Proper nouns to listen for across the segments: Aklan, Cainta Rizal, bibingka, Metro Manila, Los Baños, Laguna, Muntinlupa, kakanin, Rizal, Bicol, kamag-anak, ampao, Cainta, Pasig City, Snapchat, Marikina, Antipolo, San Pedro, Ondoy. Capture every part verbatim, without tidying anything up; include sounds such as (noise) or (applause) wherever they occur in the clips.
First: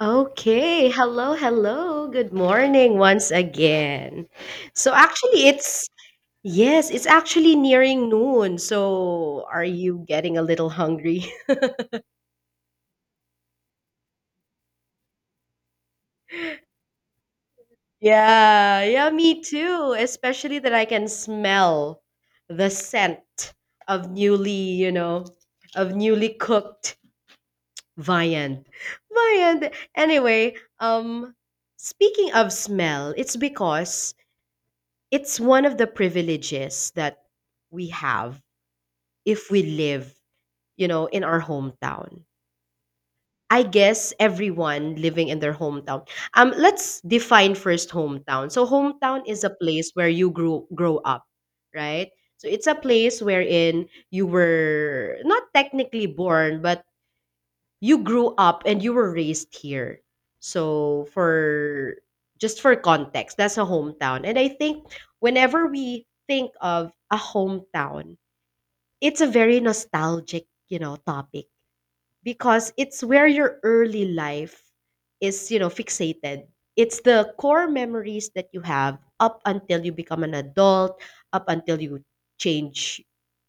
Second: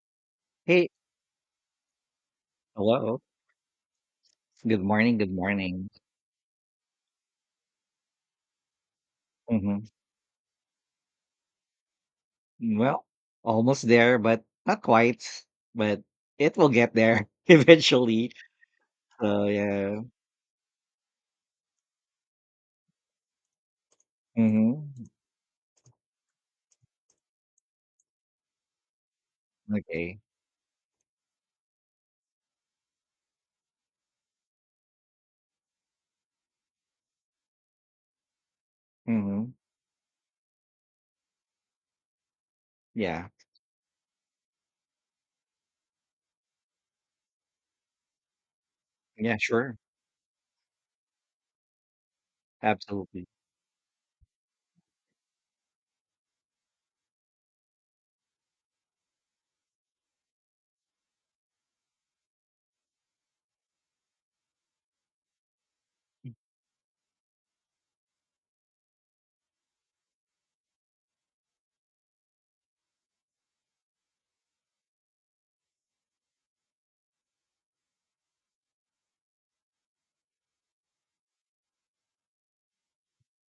Okay. Hey, Hello, hello. Good morning hello. once again. Good So morning. Good actually it's morning. Yes, it's actually nearing noon. So are Hmm. you getting a little hungry? (laughs) Well, almost there, but not quite. But it will get there (laughs) eventually. Yeah, yeah, me So too. yeah. Especially that I can smell the scent of newly, Hmm. you know, of newly cooked viand. Viand. Okay. Anyway, um speaking of smell, it's because it's one of the privileges that we have if Hmm. we live, you know, in our hometown. Yeah. I guess everyone living in their hometown. Um, let's define first hometown. So hometown Yeah. is a Sure. place where you grew grow up, right? So it's a place Absolutely. wherein you were not technically born, but you grew up and you were raised here. So for Just for context, that's a hometown. And I think whenever we think of a hometown, it's a very nostalgic, you know, topic because it's where your early life is, you know, fixated. It's the core memories that you have up until you become an adult, up until you change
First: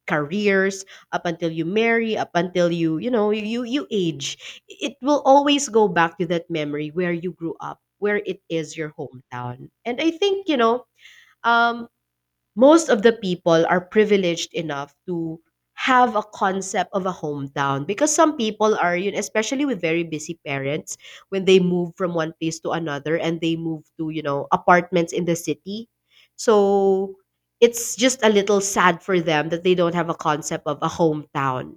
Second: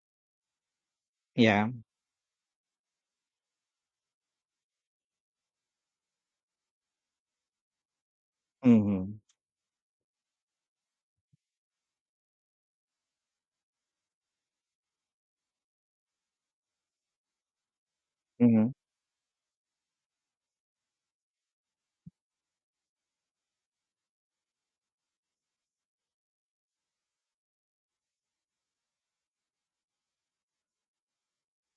careers, up until you Yeah. marry, up until you you know you you age. It will always go back to that memory where you grew up, where it is your Hmm. hometown. And I think, you know, um most of the people are privileged enough to have a concept of a hometown, because some Hmm. people are yun, especially with very busy parents, when they move from one place to another and they move to, you know, apartments in the city. So it's just a little sad for them that they don't have a concept of a hometown,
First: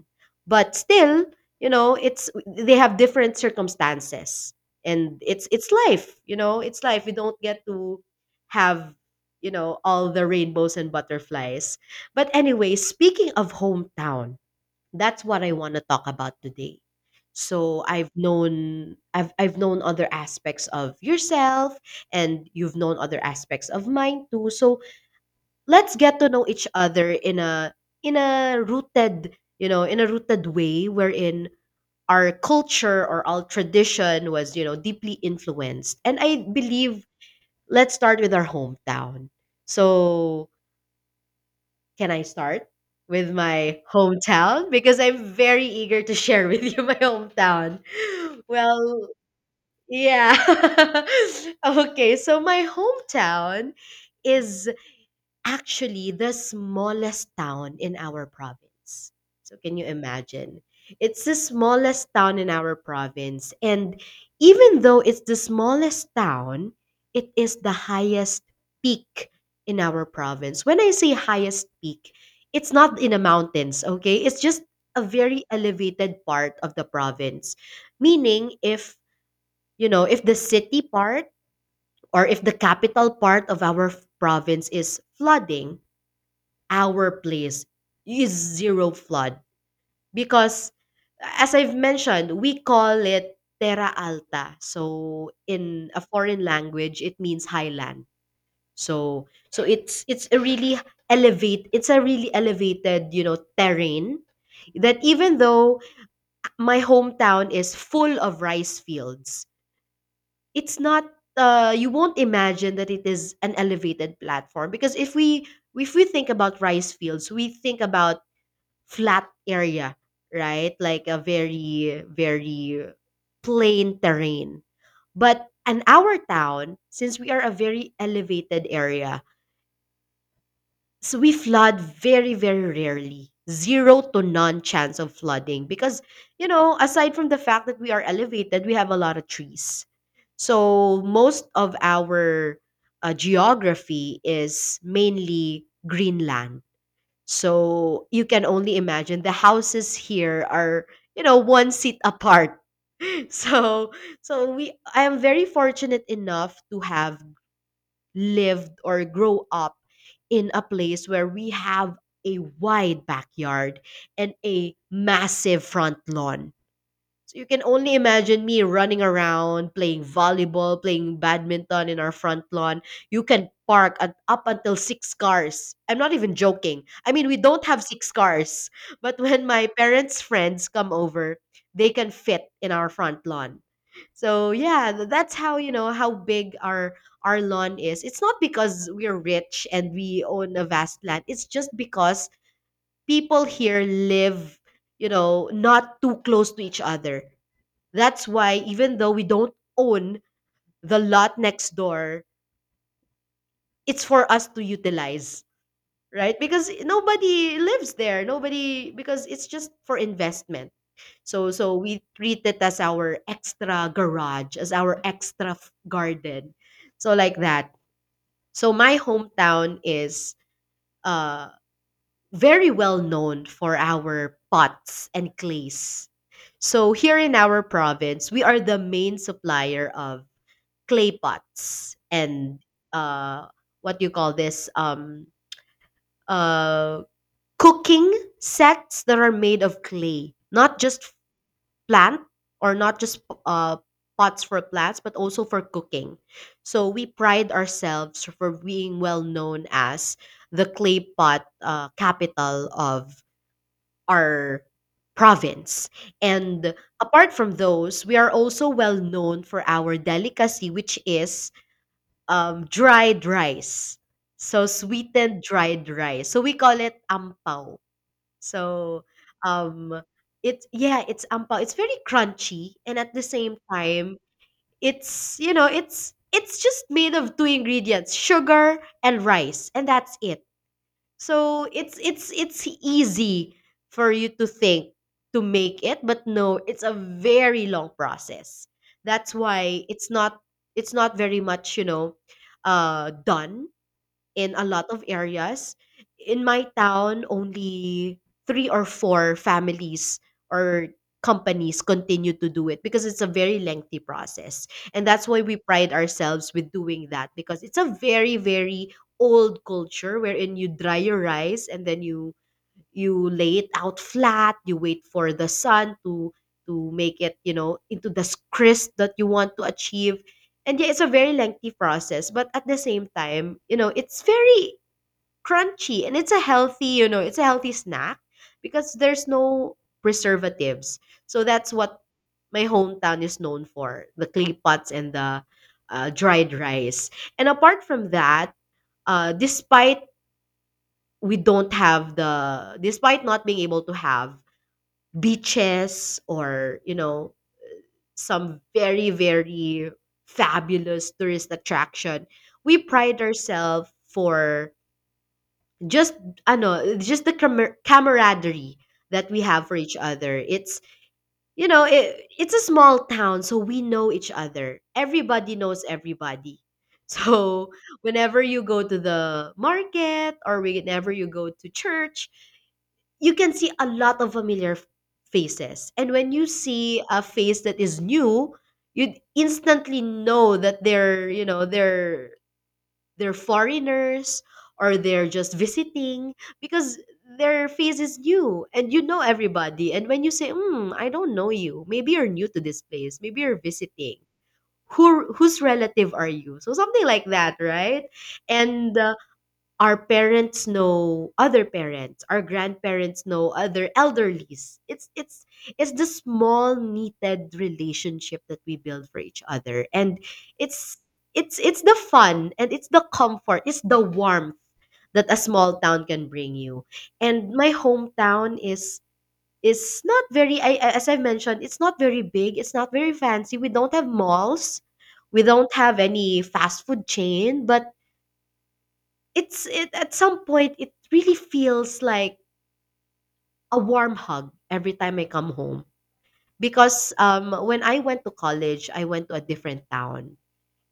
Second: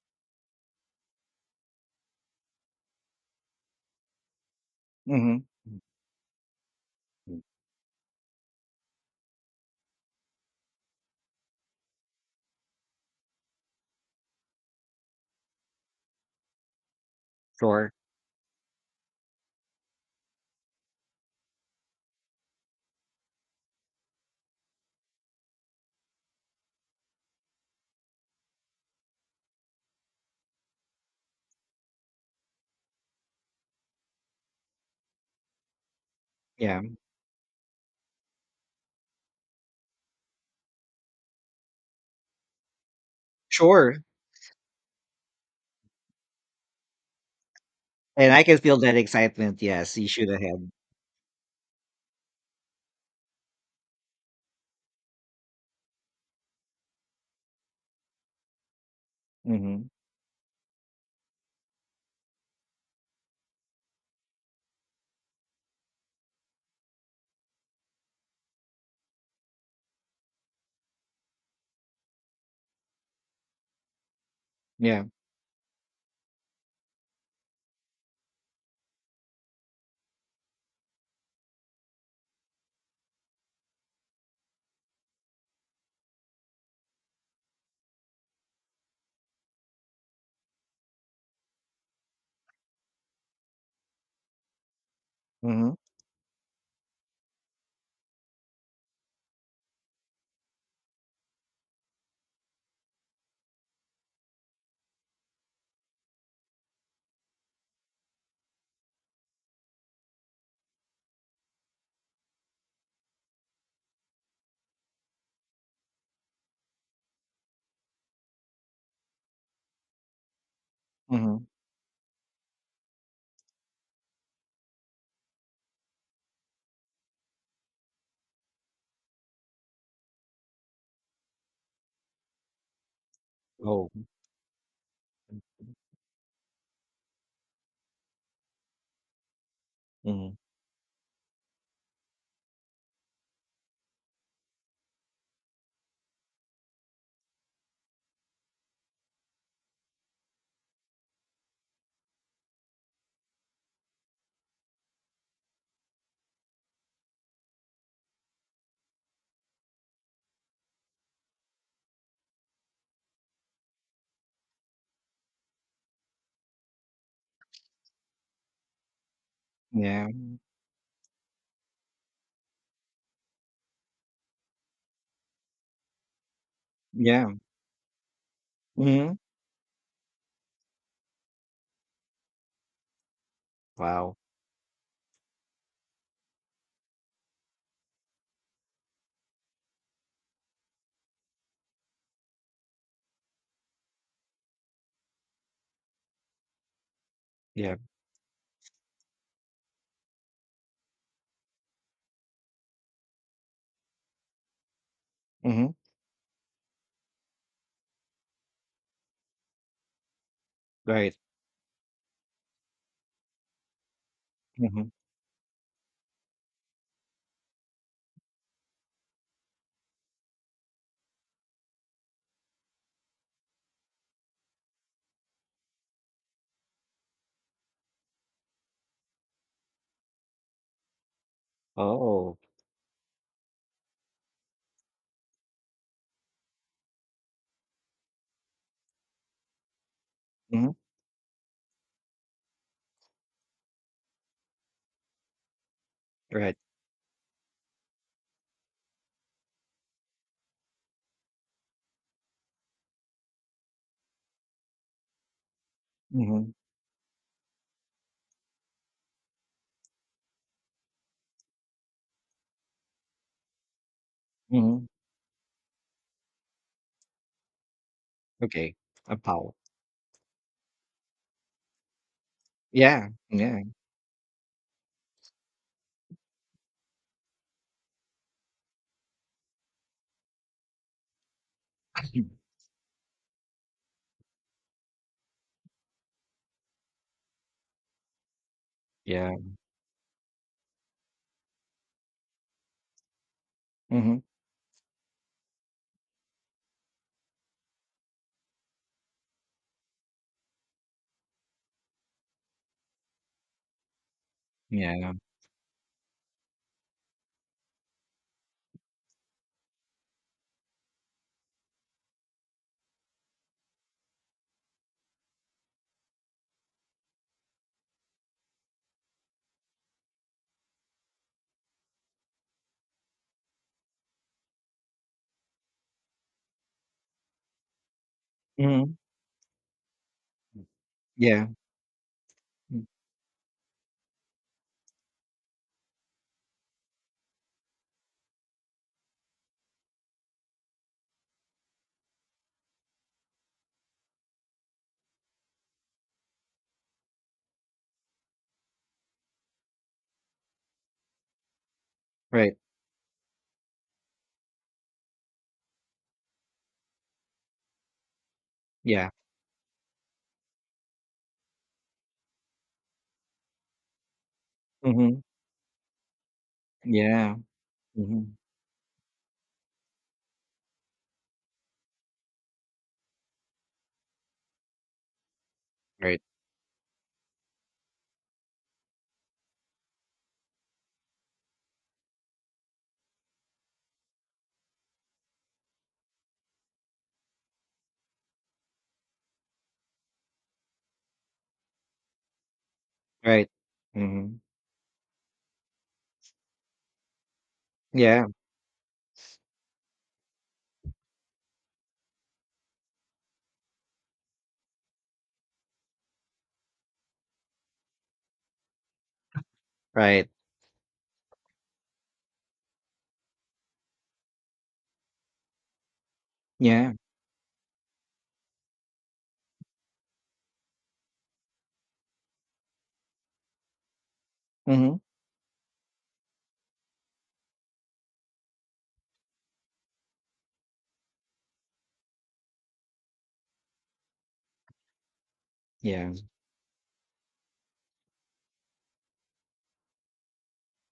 but still, you know, it's, they have different circumstances, and Hmm. it's it's life. You know, it's life. We don't get to have, you know, all the rainbows and butterflies. But anyway, speaking of hometown, that's what I want to talk about today. So Sure. I've known I've I've known other aspects of yourself and you've known other aspects of mine too. So let's get to know each other in a, in a rooted, you know, in a rooted way wherein our culture or our tradition was, you know, deeply influenced. And I Yeah. believe let's start with our hometown. So can I start with my Sure. hometown? Because I'm very eager to share with you my hometown. (laughs) And I can feel that Well, excitement. Yes, you should yeah. have. (laughs) Okay, so my hometown is actually the smallest town in our province. So can you Hmm. imagine? It's the smallest town in our province. And even though it's the smallest town, it is the highest peak in our province. When I say highest peak, it's not in the mountains, okay? It's just a Yeah. very elevated part of the province. Meaning, if, you know, if the city part or if the capital part of our f- province is flooding, our place is zero flood because, as I've mentioned, we call it terra alta. So Hmm. in a foreign language, it means highland. So so it's it's a really elevate it's a really elevated, you know, terrain that, even though my hometown is full of rice fields, it's not, uh, you won't imagine that it is an elevated platform, because if we, if we think about rice fields, we think about flat area, right? Like a Hmm. very, very plain terrain. But in our town, since we are a very elevated area, so we flood very, very rarely. Oh. Zero to none chance of flooding because, you know, aside from the fact that we are elevated, we have a lot of trees. Hmm. So most of our, uh, geography is mainly green land. So you can only imagine the houses here are, you know, one seat apart. (laughs) So so we I am very fortunate enough to have lived or grow up in a place where we have a wide backyard and a massive front lawn. So you can only imagine me running around, playing Yeah. volleyball, playing badminton in our front lawn. You can park at, up until six cars. I'm not even joking. I mean, Yeah. we don't have six cars, (laughs) Hmm. but when my parents' friends come over, they can fit in our front lawn. Wow. So yeah, th- that's how you know how big our our lawn is. It's not because we're rich and we own a vast land. It's just because people here live, you know, not too close to each other. Yeah. That's why, even though we don't own the lot next door, it's for us to utilize, Hmm. right? Because nobody lives there. Nobody, because it's just for investment. Right. So so we treat it as our extra garage, as Mhm. our extra f- garden. So like that. So my hometown is, uh very well known for our pots and clays. So here in our province, we are the main supplier of clay pots Oh. and, uh, what do you call this? Um, uh, cooking sets that are made of clay, Mhm. not just plant, or not just, uh, pots for plants, but also for cooking. Right. So we pride ourselves for being well known as the clay pot, uh, capital of our province. Mhm. And apart from those, we are also well known for our delicacy, which is, um, dried rice. So Mhm. sweetened dried rice. So we call it ampao. Okay. So, A power. um it's, yeah, it's ampao. It's very crunchy, and Yeah. at the same Yeah. time it's you know, it's it's just made of two ingredients, sugar and rice, and that's it. So it's Mm. it's it's easy for you to think to make it, but no, it's a very long process. Yeah. That's why it's not it's not very much, you know, uh, done Mhm. in a lot of areas. In my town, only three or four families or companies continue to do it, because it's a very lengthy process. And Yeah. that's why we pride ourselves with doing that, because it's a very, very old culture wherein you dry your rice, and then you you lay it out flat, you wait for the sun to to make it, you know, into the crisp that you want to achieve. And yeah, it's a very lengthy process, but at the same time, you know, it's very crunchy, and it's a healthy, you know, it's a healthy snack Mhm. because there's no preservatives. So Yeah. that's what my Mm. hometown is known for, the clay pots and the, uh, dried rice. And apart from that, uh, despite we don't have the, despite not being able to have beaches, or you know, some very, very fabulous tourist attraction, Right. we pride ourselves for just ano, just the camar- camaraderie Yeah. that we have for each other. It's, you know, it, it's a small town, so we know each other, Mhm. everybody knows everybody. (laughs) Yeah. So Mhm. whenever you go to the market or whenever you go to church, you can see a lot of familiar f- faces. And Right. when you see a face that is new, you instantly know that they're, you know, they're they're foreigners, or they're just visiting, because their face is new and you know everybody. And when you say, hmm, I don't know you, maybe you're new to this place, maybe Right. you're visiting. Mhm. Who, whose relative are you? So something like that, right? Yeah. And uh, our parents know other parents, our grandparents know other elderlies. It's it's it's the small needed relationship that we build for each other. And Right. it's it's it's the fun, and it's the comfort, it's the warmth that a small town can bring you. Yeah. And my hometown is is not very, I, I- as I mentioned, it's not very big, it's not very fancy, we don't have malls, Mhm. we don't have any fast food chain, but it's it at some point it really feels like a warm hug every time I come home. Yeah. Because, um, when I went to college, I went to a different town,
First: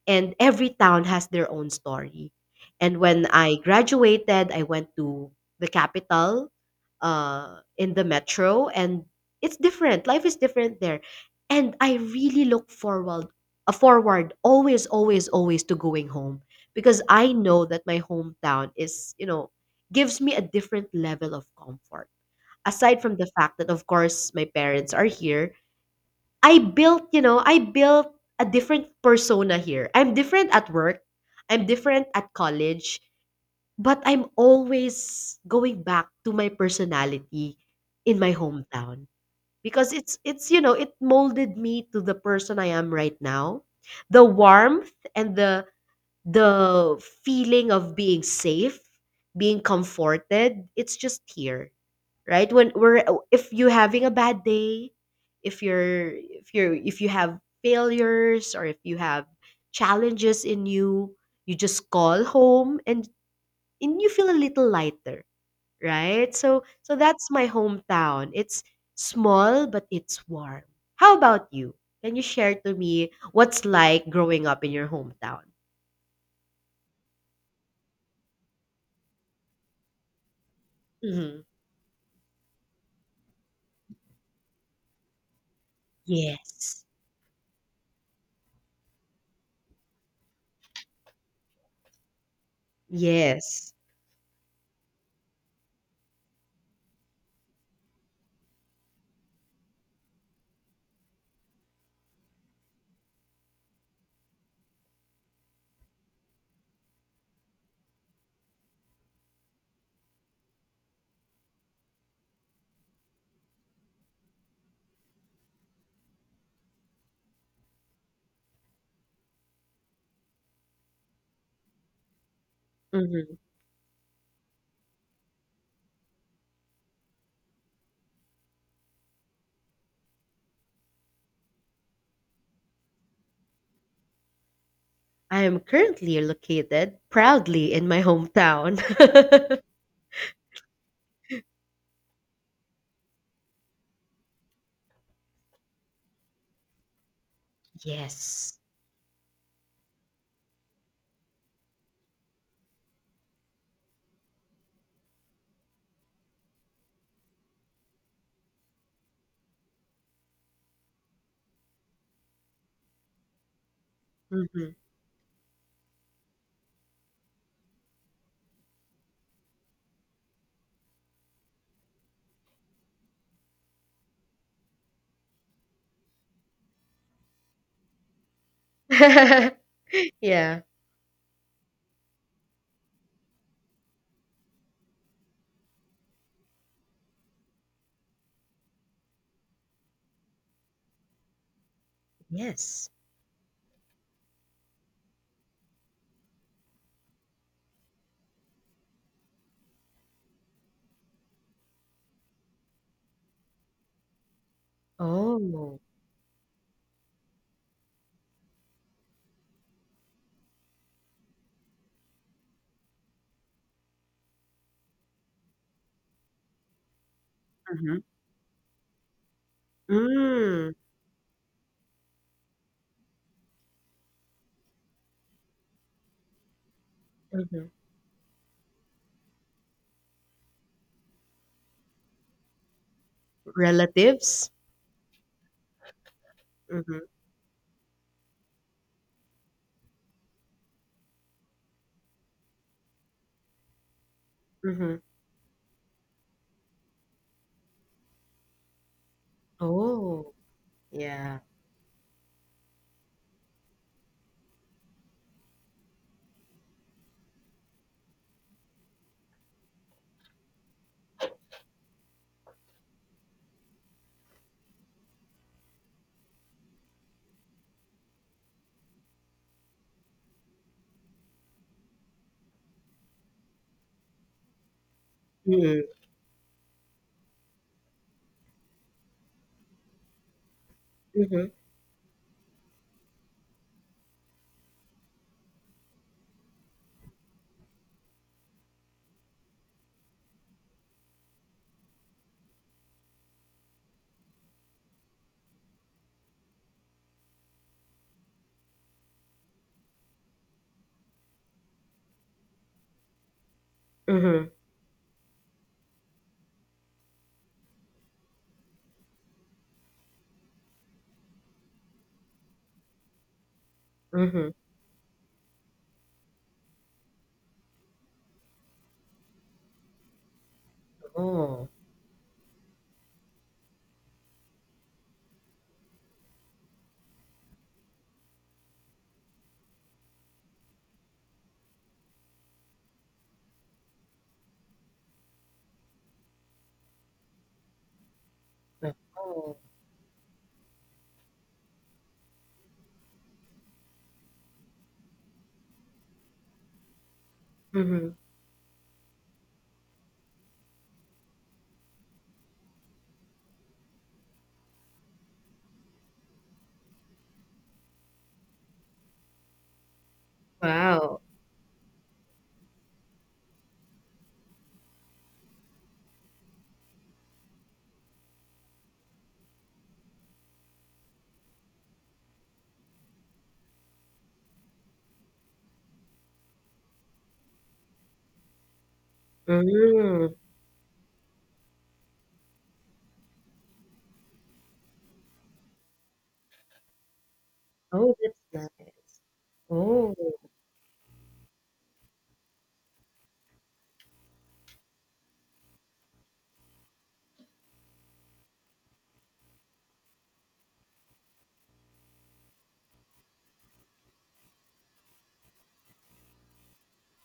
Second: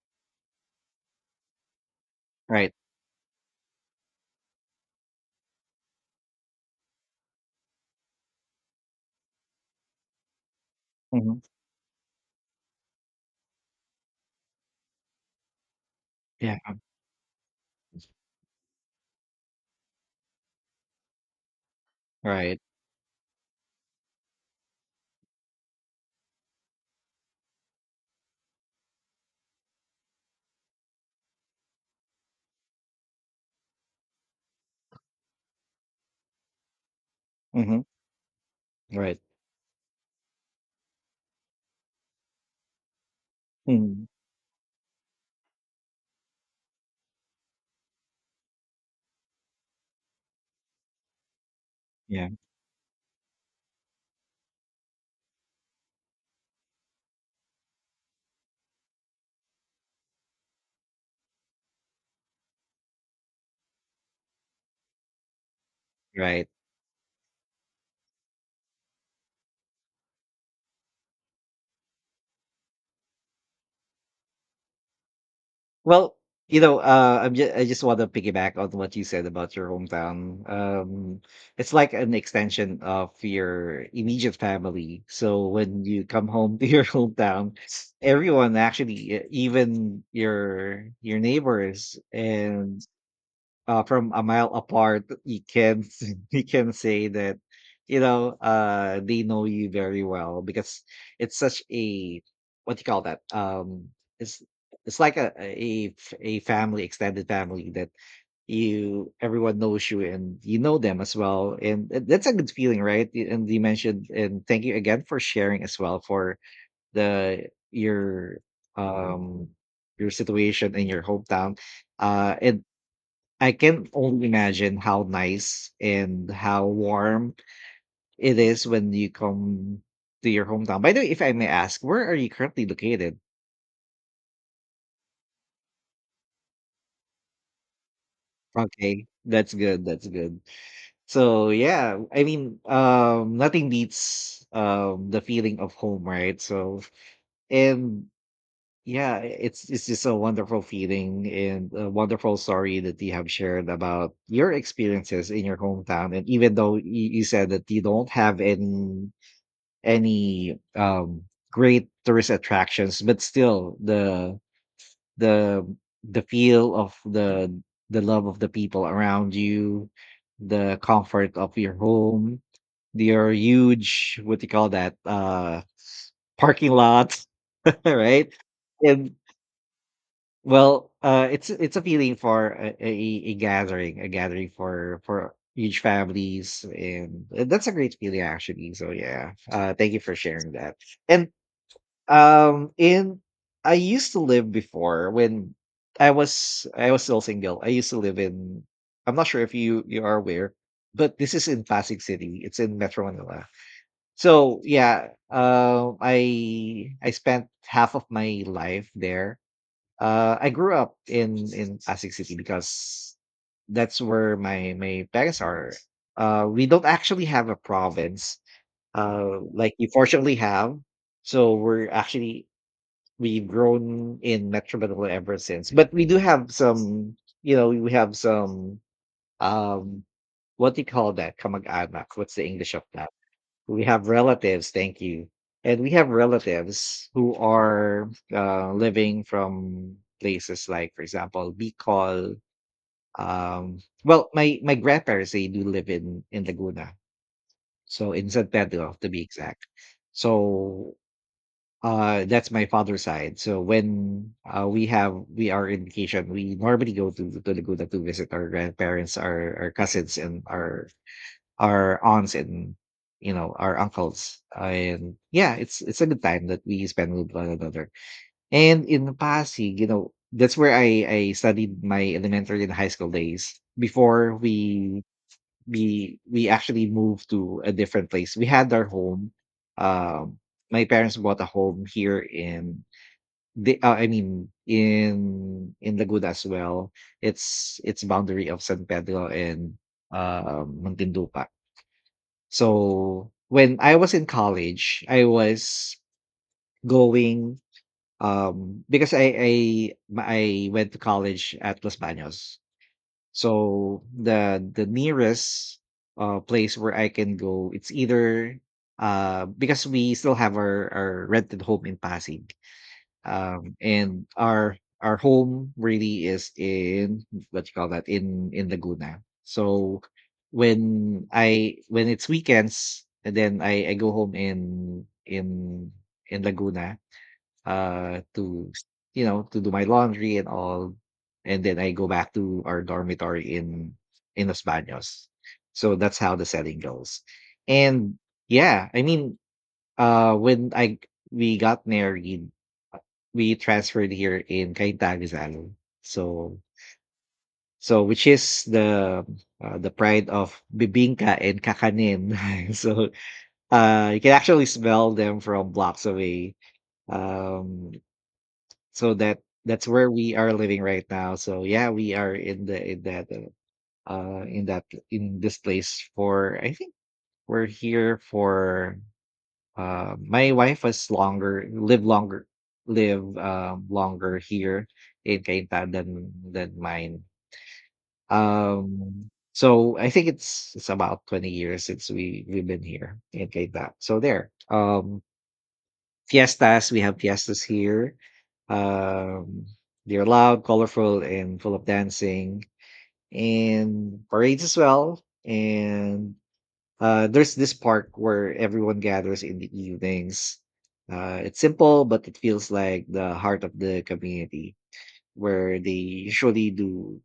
and every town has their own story. Right. And when I graduated, I went to the capital, uh, in the metro, and it's different. Life is different there, Mhm. and I really look forward, uh, forward always, always, always to going home, Yeah. because I know that my hometown is, you know, gives me a different level of comfort. Right. Aside from the fact that, of course, my parents are here, I built, you know, I built a different persona here. I'm different at work, I'm different at college, but I'm always going back to my personality Mhm. in my hometown, Right. because it's it's you know, it molded me to the person I am right now. Mhm. The warmth and the the feeling of being safe, being comforted, it's just here, Yeah. right? When we're, if you're having a bad day, if you're if you're if you have failures, or if you have challenges in you, you just call home, and and you feel a little lighter, right? Right. So so that's my hometown. It's small, but it's warm. How about you? Can you share to me what's like growing up in your hometown? Well, you know, uh, I'm just, I just want to piggyback on what you said about your hometown. Um, hmm. it's like an extension of your immediate family. So when you come home to your Yes. (laughs) hometown, everyone actually, e- even your your neighbors, and Yes, uh, from a mile apart, you can s- (laughs) you can say that, you know, uh, they know you very well because it's such a — what do you call that? Um, it's it's like a a f- a family, extended family, that you, everyone knows you and you know them as well. And th- that's a good feeling, right? Y- and you mentioned, and thank you again for sharing as well for the your um your situation in your hometown, uh and I can only imagine how nice and how warm it is when you come to your hometown. By the way, if I may ask, where are you currently located? I am currently located proudly in my hometown. Okay, that's (laughs) good. That's good. So yeah, I mean, um, nothing beats um the feeling of home, right? So and Yes. yeah, it's it's just a wonderful feeling and a wonderful story that you have shared about your experiences in your hometown. And even though you, you said that you don't have any, any um great tourist attractions, but still the Mhm. the the feel of the the love of the people around you, the comfort of your home, your huge — what do you call that? Uh parking lot. (laughs) Right. And, (laughs) Yeah. well uh it's it's a feeling for a, a, a gathering, a gathering for for huge families, and that's a great feeling actually. So yeah, uh thank you for sharing that. And Um, Yes. and I used to live before when I was I was still single. I used to live in — I'm not sure if you you are aware, but this is in Pasig City. It's in Metro Manila. So yeah, Oh. uh, I I spent half of my life there. Uh, I grew up in in Pasig City because that's where my my parents are. Uh, we don't actually have a Mhm. province, uh, like you fortunately Mm. have. So we're actually we've grown in Metro Manila ever since. But we do have some, you know, Mhm. we have some um what do you call that? Kamag-anak. What's the English of that? We have Relatives? relatives, thank you. And we have Mhm. relatives who are, uh, living from places like, for example, Bicol. Um, well, my my Mhm. grandparents, they do live in in Laguna, so in San Pedro to be exact. Oh, So yeah. uh, that's my father's side. So when, uh, we have we are in vacation, we normally go to, to Laguna to visit our grandparents, our our cousins, and our our aunts, and you know our uncles. And yeah, it's it's a good time that we spend with one another. And in Pasig, you know, that's where I I studied my elementary and high school days before we Mm. we we actually moved to a different place. We had our home. Um, my parents bought a Mhm. home here in they uh, I mean in in Laguna as well. It's it's boundary of San Pedro and, uh, Muntinlupa. So when I was in college, I was going um because I I my- I went to college at Los Baños. So Mhm. the the nearest uh place where I can go, it's either, uh because we still have our our rented home in Pasig, um, and Mhm. our our home really is in, what you call that, in in Laguna. So when Oh. I when it's weekends, and then I I go home in in in Laguna, uh to, you know to do my laundry and all, and then I go back to our dormitory in in Los Baños. So that's how the setting goes. And yeah, I mean, Oh. uh when I we got married. We transferred here in Cainta, Rizal. So, so Mhm. which is the uh, the pride of bibingka and kakanin. (laughs) so uh, you can actually smell them from blocks away. Um, so that that's where we are living right Wow. now. So yeah, we are in the, in that uh, uh, in that in this place for, I think we're here for Uh, my wife was longer live longer live um, longer here in Cainta than than mine. Um, so I think Mm. it's it's about twenty years since we we've been here in Cainta. So there. Um, fiestas We have fiestas Oh, here. that's nice. Um, Oh. they're loud, colorful, and full of dancing and parades as well. And, uh, there's this park where everyone gathers in the evenings. Uh, it's simple, but it feels like the heart of the community, where they usually do,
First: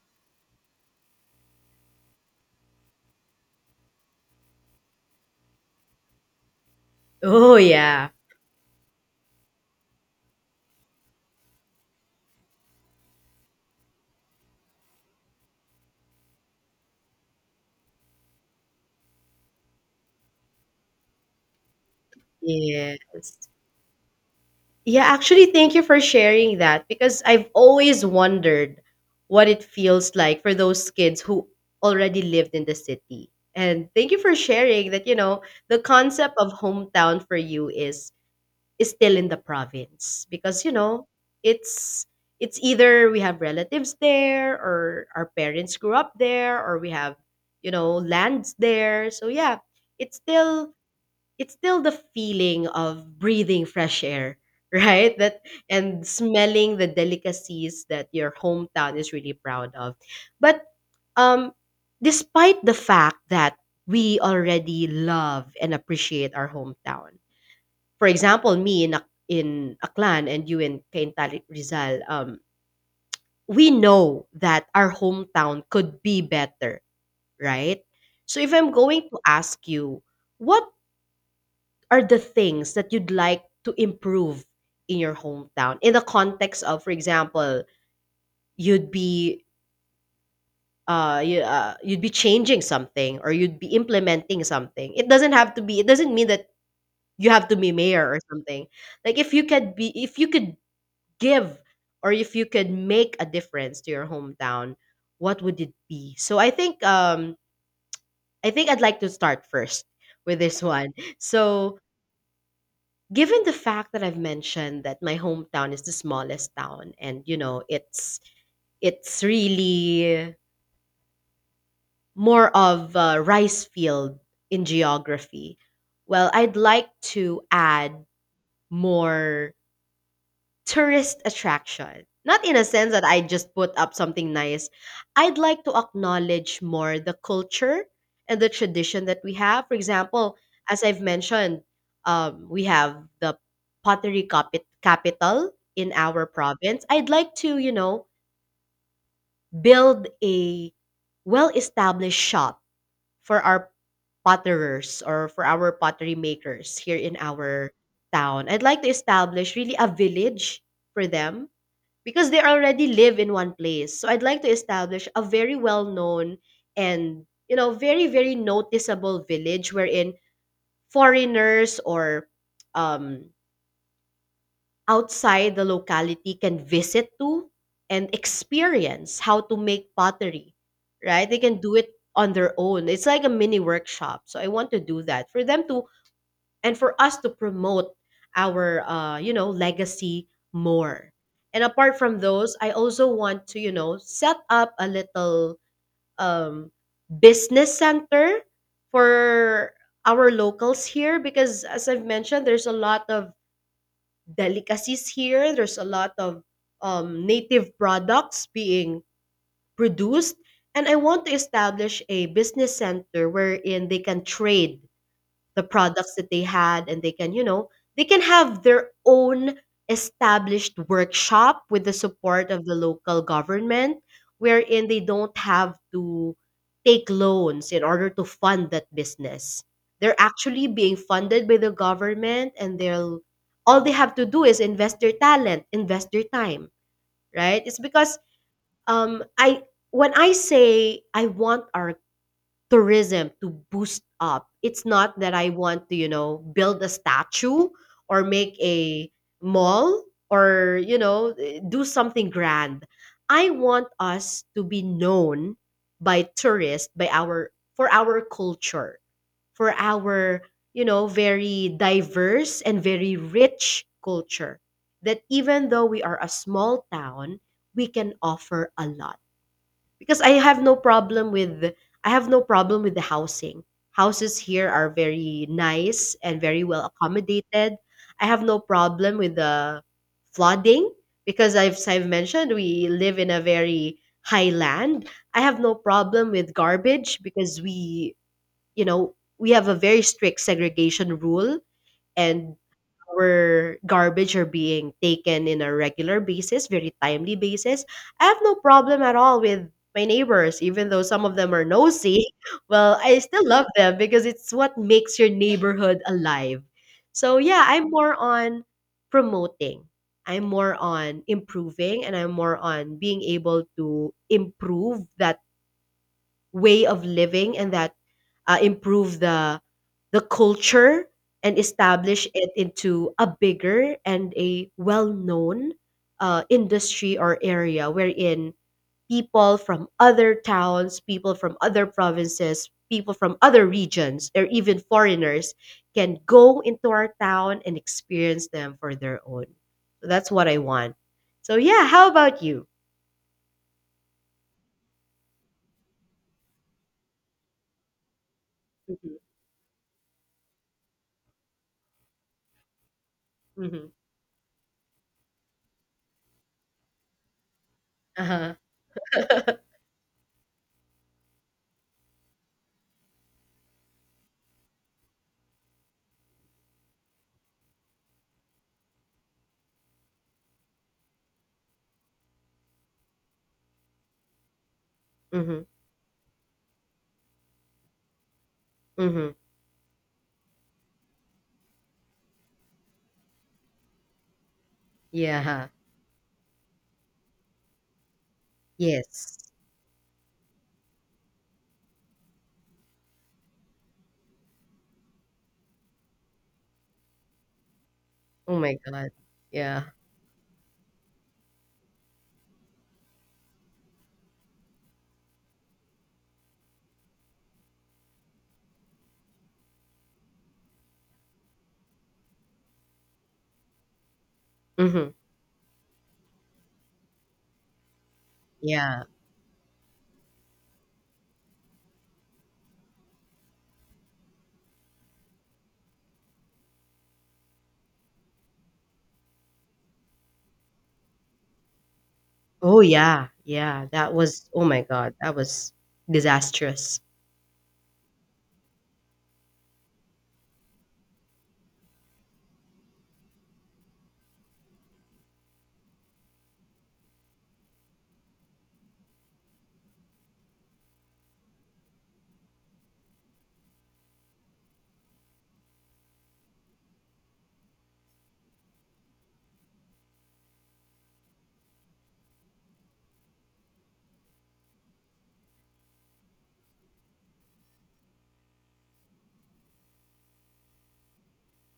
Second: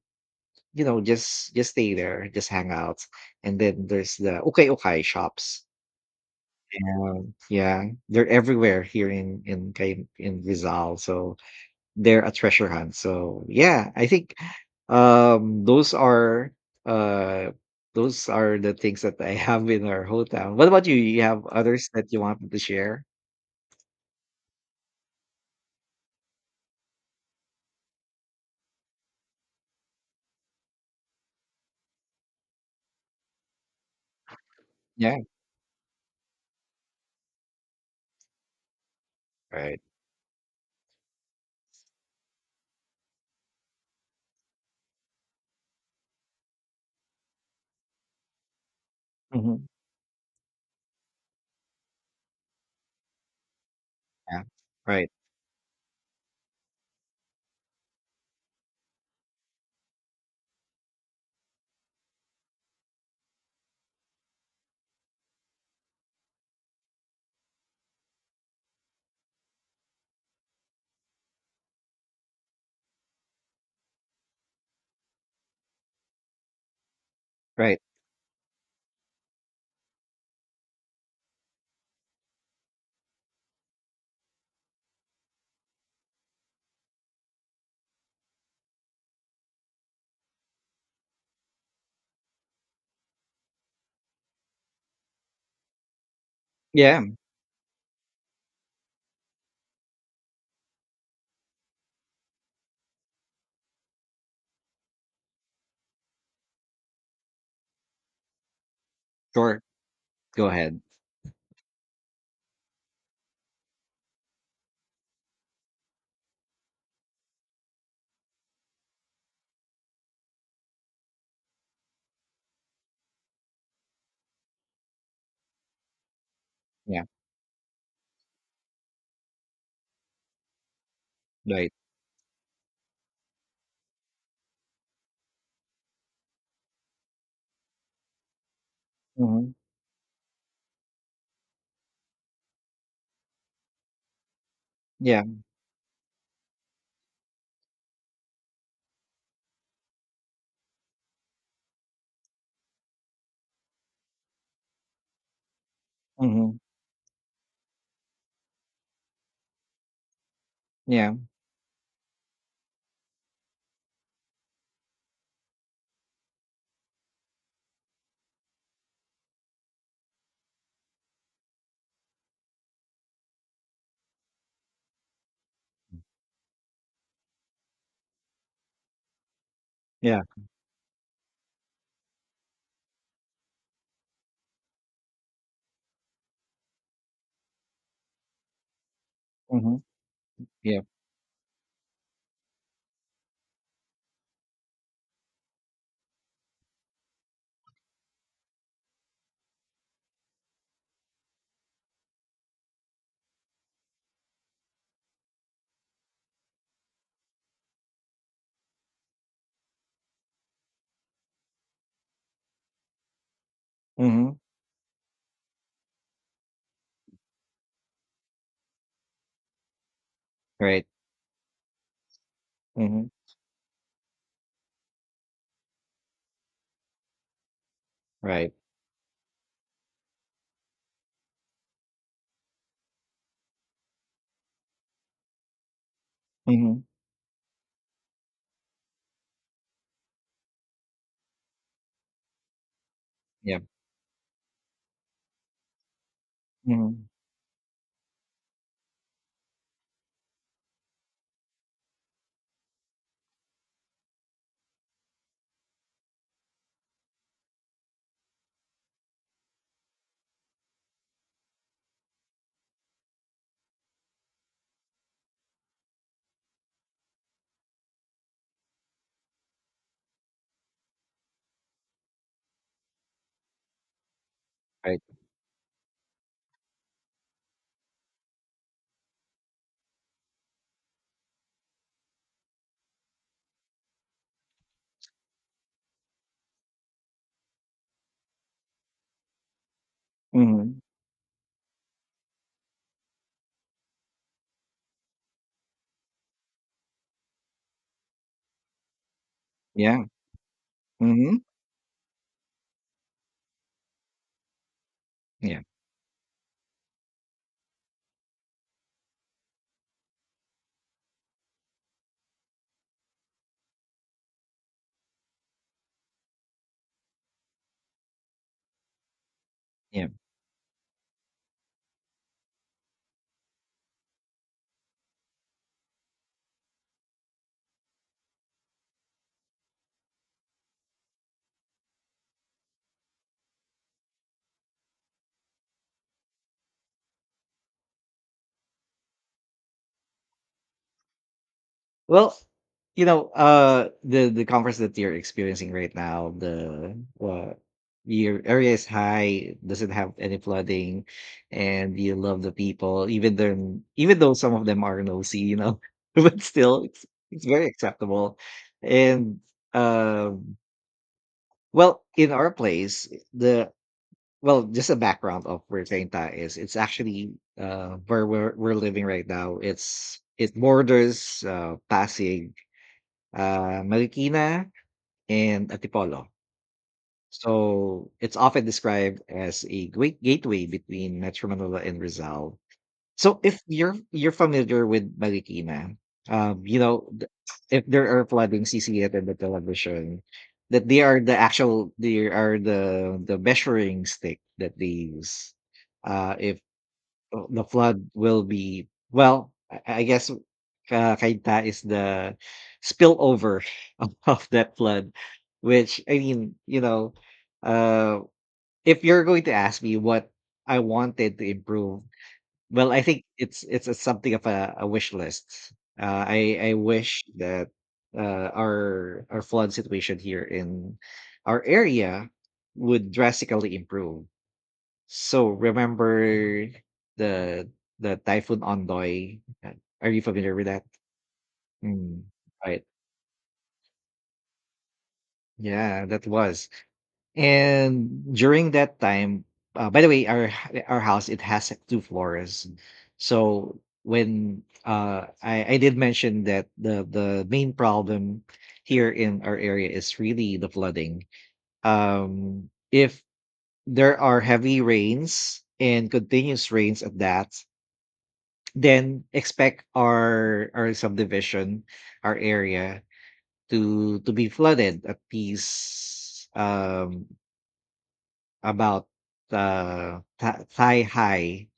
you know, just just stay there, just hang out. And then there's the okay okay shops. Um, Oh, Yeah, yeah. they're everywhere here in in Cay- in Rizal. So they're a treasure hunt. So yeah, I think um those are uh those are the things that I have in our hometown. What about you? You have others that you wanted to share? Yes. Yeah, actually, thank you for sharing that because I've always wondered what it feels like for those kids who already lived in the city. And thank you for sharing that, you Yeah, know, the concept of hometown for you is is still in the right. province because, you know, it's it's either we have relatives there or our parents grew up there or we have, you know, lands there. So yeah, Hmm. it's still it's still the feeling of breathing fresh air Yeah, (laughs) right, right? that and smelling the delicacies that your hometown is really proud of, but um despite the fact that we already love and appreciate our hometown, for example me in Ac- in Aklan and you in Cainta Rizal, um we know that our hometown could be better, right. right? So if I'm going to ask you, what are the things that you'd like to improve in your hometown? In the context of, for example, you'd be uh, you, uh you'd be changing something or you'd be implementing something. It doesn't have to be, it doesn't mean that Yeah, you have to be mayor or something. Like if you could be, if you could give, or if you could make a difference to your hometown, what would it be? So i think um i think I'd like to start sure. first with Go this ahead. one. So given the fact that I've mentioned that my hometown is the smallest town, and you know it's it's really more of a rice field in geography. Well, I'd like Yeah, to add more tourist right. attraction. Not in a sense that I just put up something nice. I'd like to acknowledge more the culture and the tradition that we Hmm. have. For example, as I've mentioned, um, we have the pottery capi- Yeah. capital in our province. I'd like to, you know, build a well established shop for our potterers or for our pottery Hmm. makers here in our town. I'd like to establish really a village for Yeah, them because they already live in one place. So I'd like to establish a very well-known and you know very very noticeable village wherein foreigners or um, outside the locality can visit to and experience how to make yeah. pottery. Right? They can do it on their own. It's like a mini workshop. So I want to do that for them to, and for us to promote our uh, you know Hmm. legacy Yeah. more. And apart from those, I also want to, you know, set up a little um, business center for our locals here because as I've mentioned there's a lot of delicacies here, there's a lot of um, native products being produced, and I want to establish a business center wherein they can Hmm. trade the products that they had and they can you know they can have their own established Right. workshop with the support of the Hmm. local government, wherein they don't have to take loans in order to Right. fund that business. They're actually being funded by the government and they'll, all they have to do is invest their talent, invest their time. Hmm. Right? It's because um I when I say I want our tourism to Yeah. boost up, it's not that I want to, you know, build a Hmm. statue or make a mall or, you know, eh, do something grand. I want us to be known by tourists by our, for our culture, for our, you know, very diverse and very rich culture. That even though we are a small town, we can offer a lot. Because I have no problem with I have no problem with the housing. Houses here are Right. very nice and very well accommodated. I have no problem with the flooding because I've as I've mentioned we live in a very high land. I have no problem with garbage because we, you know, we have a very strict Hmm. segregation rule, and our garbage are being taken in a regular basis, very timely basis. I have no problem at all with Yeah. my neighbors, even though some of Hmm. them are nosy. (laughs) Well, I still love them because it's what makes your Yeah, neighborhood alive. So yeah, I'm more on promoting. I'm more on improving and I'm more on being able to improve that way of living and that uh, improve the yeah. the culture and establish it into a bigger and a well-known uh, industry or area wherein people from other towns, people from other provinces, people from other regions, or even foreigners can go into our town and experience them for their own. So that's what I want. So yeah, how Well, about you? you know, uh, the the conference that you're experiencing right now, the uh, your area is Hmm. high, doesn't have any flooding, and you love the people, even them, Hmm. even though some of them are nosy, you know, (laughs) but still, it's it's very acceptable. Uh-huh. And um, well, in our place, the well, just a background of where Tainta is. It's actually, uh, where we're we're living right now. It's it borders, uh, Pasig, uh, Marikina, Hmm. and Antipolo. So it's often described Hmm. as a great gateway between Metro Manila and Rizal. So if you're you're familiar with Yeah. Marikina, um, you know th- if there are flooding, C C N and the Yes. television, that they are, the actual they are the the measuring stick that they use. Uh, if, uh, the flood will Oh my be, god. well, Yeah. I I guess, uh, Kainta is the spillover (laughs) of, of that flood, which, I mean, you know, uh, if you're going to ask me what I wanted to improve, well, I think it's it's a, something of a, a wish Mhm. list. Uh, I I wish that uh, Yeah. our our flood situation here in our area would drastically improve. So remember the the typhoon Ondoy. Uh, Are you familiar with that? Mm. Oh Right. yeah. Yeah, that was, oh my god, that was Yeah, that was. disastrous. And during that time, uh, by the way, our h- our house, it has two floors. So when, uh, I I did mention that the the main problem here in our area is really the flooding. Um, if there are heavy rains and continuous rains at that, then expect our our subdivision, our area to to be flooded at least, um about, uh th- thigh high,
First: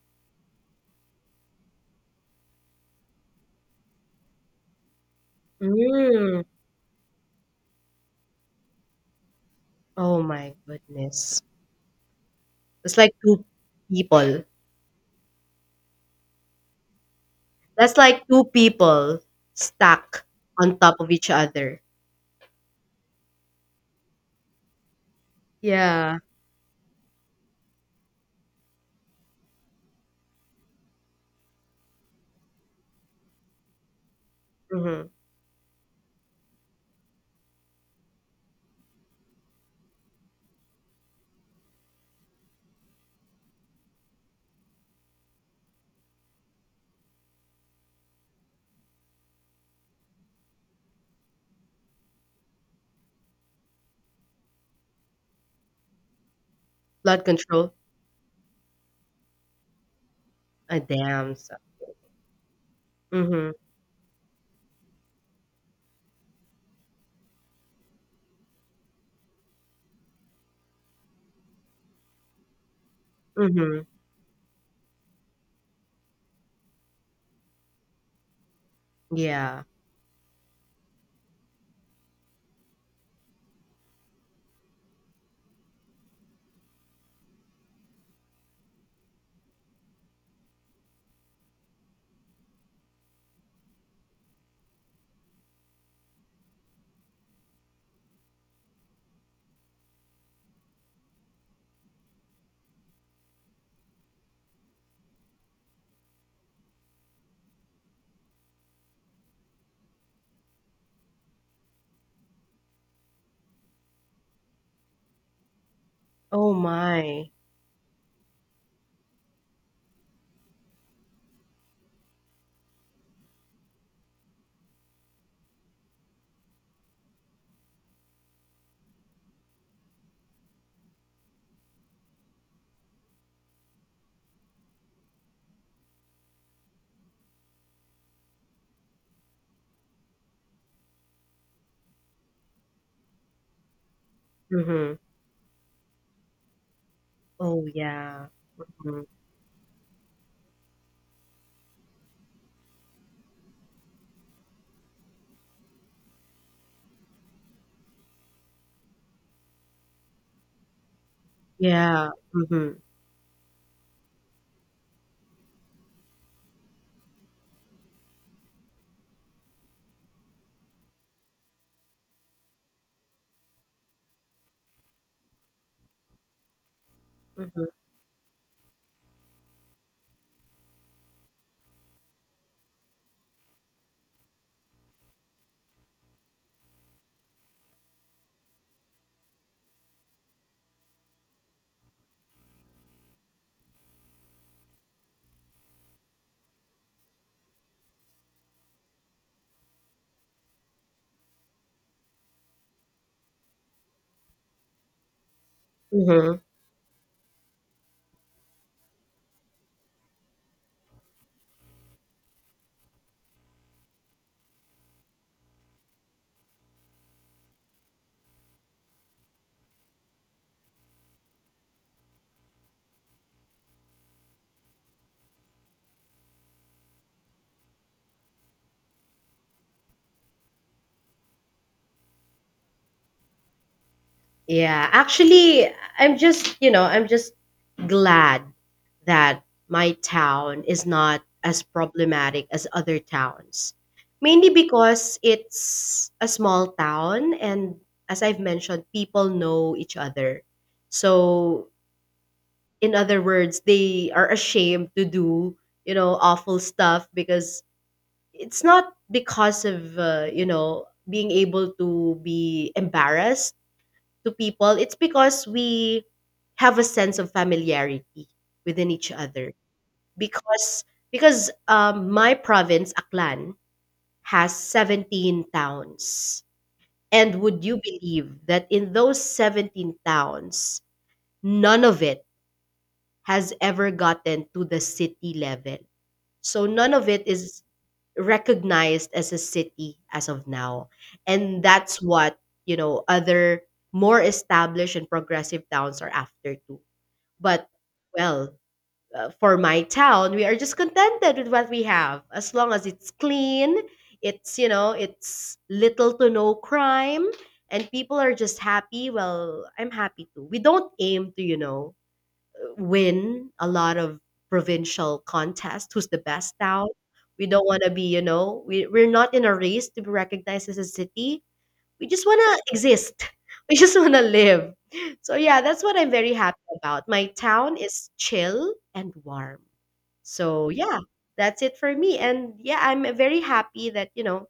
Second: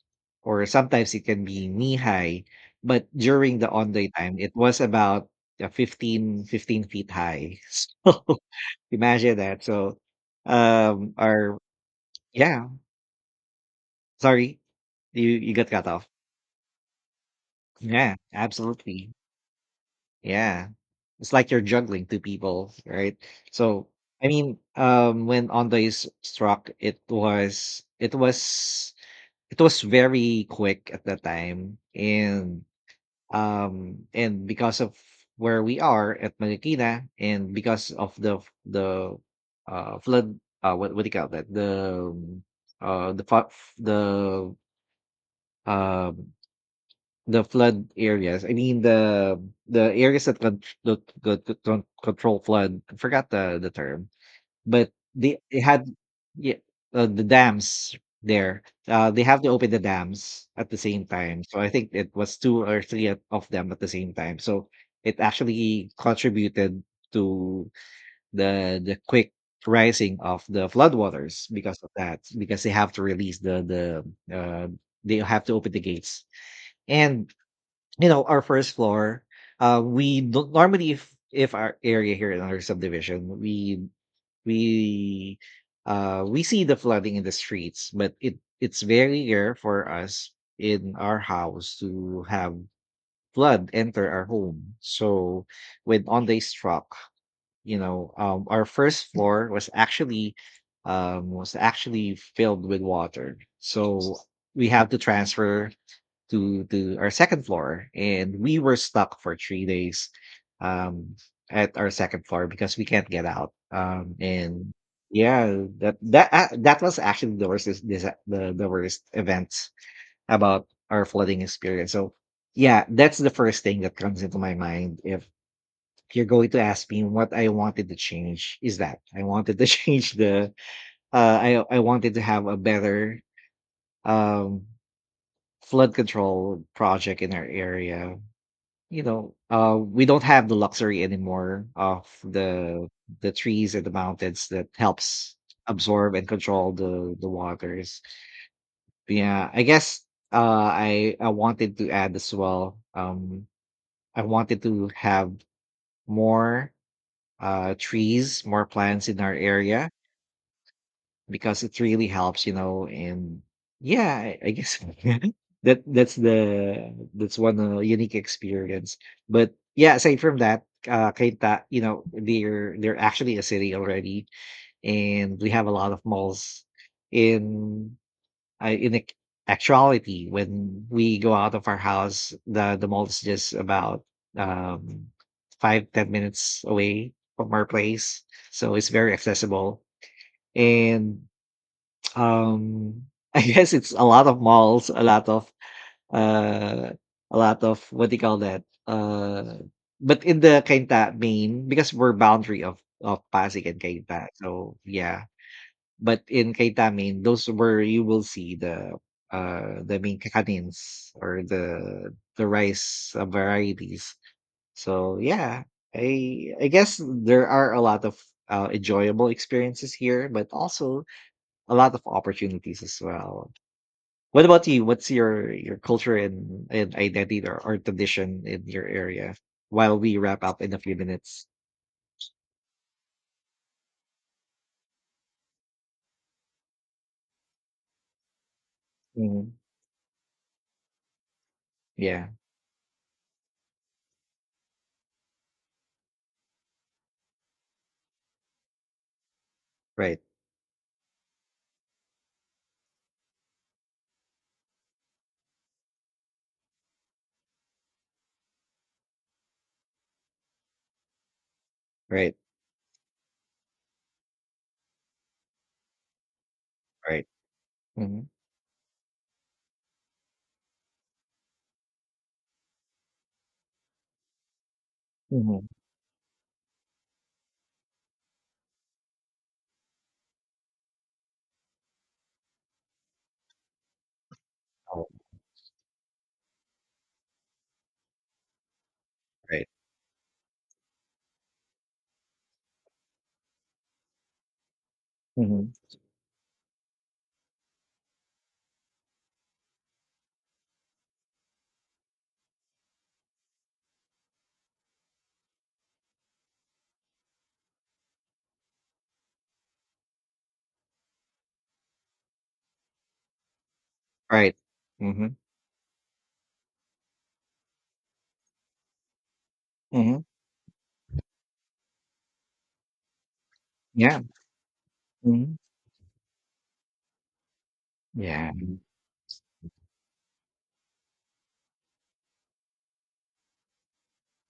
or sometimes it can be knee high. But during the onday time it was about, uh, Mm. fifteen fifteen feet high (laughs) so imagine that. So Oh my um goodness. or Yeah. It's like two people. Sorry, you you got cut off. That's Yeah, like two absolutely. people stuck Yeah. on top of each It's like you're other. juggling two people, right? So I mean, um when Onda is Yeah. struck, it was it was it was very quick at the time. And, um and because of Mhm. where we are at Marikina, and because of the the uh flood, uh what, what do you call that? The um, uh the fa- the um the flood areas. I mean the the areas that con that that that do control flood. I forgot the the term, but they they had, yeah, uh, the Blood control. dams there. Uh, they have to open the dams at the Ah, same damn time. son. So I think it was two or three, at- of Mhm. them at the same time. So it actually contributed to the the quick rising of the floodwaters because of that. Because they have to release the the Mhm. uh, they have to open the gates. And you know our first floor, Yeah. uh we don't — normally, if if our area here in our subdivision, we we uh we see the flooding in the streets, but it it's very rare for us in our house to have flood enter our home. So when ondays struck, you know, um our first floor was actually, um was actually filled with water. So we have to transfer to to our second floor, and we were stuck for three days, um at our second floor because we can't get out, um and yeah, that that uh, Oh that was my. actually the worst is this the, the worst event about our flooding experience. So yeah, that's the first thing that comes into my mind. If you're going to ask me what I wanted to change, is that I wanted to (laughs) change the uh I I wanted to have a better um flood control project in our area. You know, uh, we don't have the luxury anymore of the the trees and the mountains that Mhm. helps absorb and control the the Oh waters. yeah. Mhm. Yeah, I guess, uh, I I wanted to add as well. Um, I wanted to have more uh trees, more plants in our area because it really Yeah. helps, you Mhm. know. And yeah, I, I guess (laughs) that that's the that's one uh, unique experience. But yeah, aside from that, uh, Kainta, you know, they're they're actually a city already, and we have a lot of malls Mhm. in uh, in ac- actuality. When we go out of our house, the the mall is just about, um five ten minutes away from our place, so it's very accessible, and, um, (laughs) I guess it's a lot of malls, a lot of uh a lot of — what do you call that? Uh but in the Cainta main, because we're boundary of of Pasig and Cainta. So yeah. But Mhm. in Cainta main, those where you will see the uh the main kakanin's, or the the rice, uh, varieties. So yeah, I I guess there are a lot of, uh, enjoyable experiences here, but also a lot of opportunities as well. What about you? What's your your culture, and and identity, or, or tradition in your area, while we wrap up in a few minutes? Yeah, actually, I'm just, you know, I'm just glad that Mhm. my town is not as Yeah. problematic as other towns. Mainly because it's a small town, and as I've mentioned, people know each Right. other. So, in other words, they are ashamed to do, you know, awful stuff. Because it's not because of, uh, you know, being able to Right. be embarrassed to people, it's because we have a sense Right. of Hmm. familiarity within each other. Because because um, My province, Aklan, has seventeen Hmm. towns. And would you believe that in those seventeen towns, none of it has ever gotten to the Oh, city level? So none of it is recognized as a right. city as of now. And that's what, you know, other more established and progressive Hmm. towns are after too. But well, uh, for my town, we are just contented with what we have as long as it's clean, it's, you know, it's little to no crime and people are just happy. Well, I'm happy too. We don't aim to, you know, win a lot of Right. provincial Hmm. contests, who's the best town. We don't want to be, you know, we, we're not in a race to be Hmm. recognized as a city, we just want to exist. (laughs) We just want Yeah. to live. So Hmm. yeah, that's what I'm very happy about, my town is Yeah. chill and warm. So yeah, that's it for me, and yeah I'm very happy that you know,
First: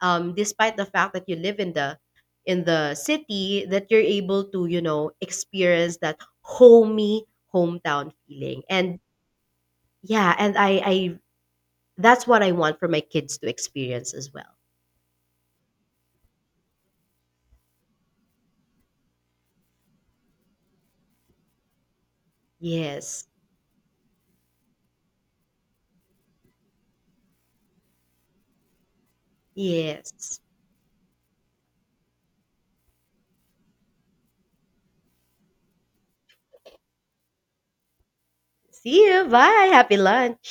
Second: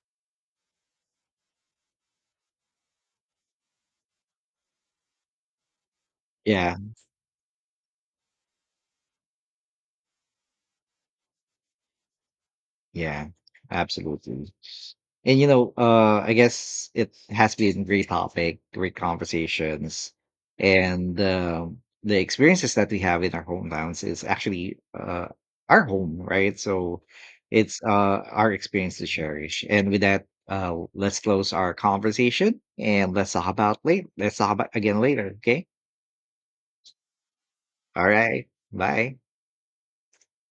um, despite the fact that you live in the in the city that you're able to you know experience that Yeah. homey hometown feeling. And yeah, and i i that's what I want for my Yeah. kids to experience as Absolutely. well. And you know, uh, I guess it has been great topic, great conversations, and um the experiences that we have Yes. in our hometowns is actually, uh, our home, right? So it's, uh, our experience to cherish. And with that, Yes. uh, let's close our conversation and let's talk about later. Let's talk about again later. Okay. All right. See Bye. you, bye, happy lunch.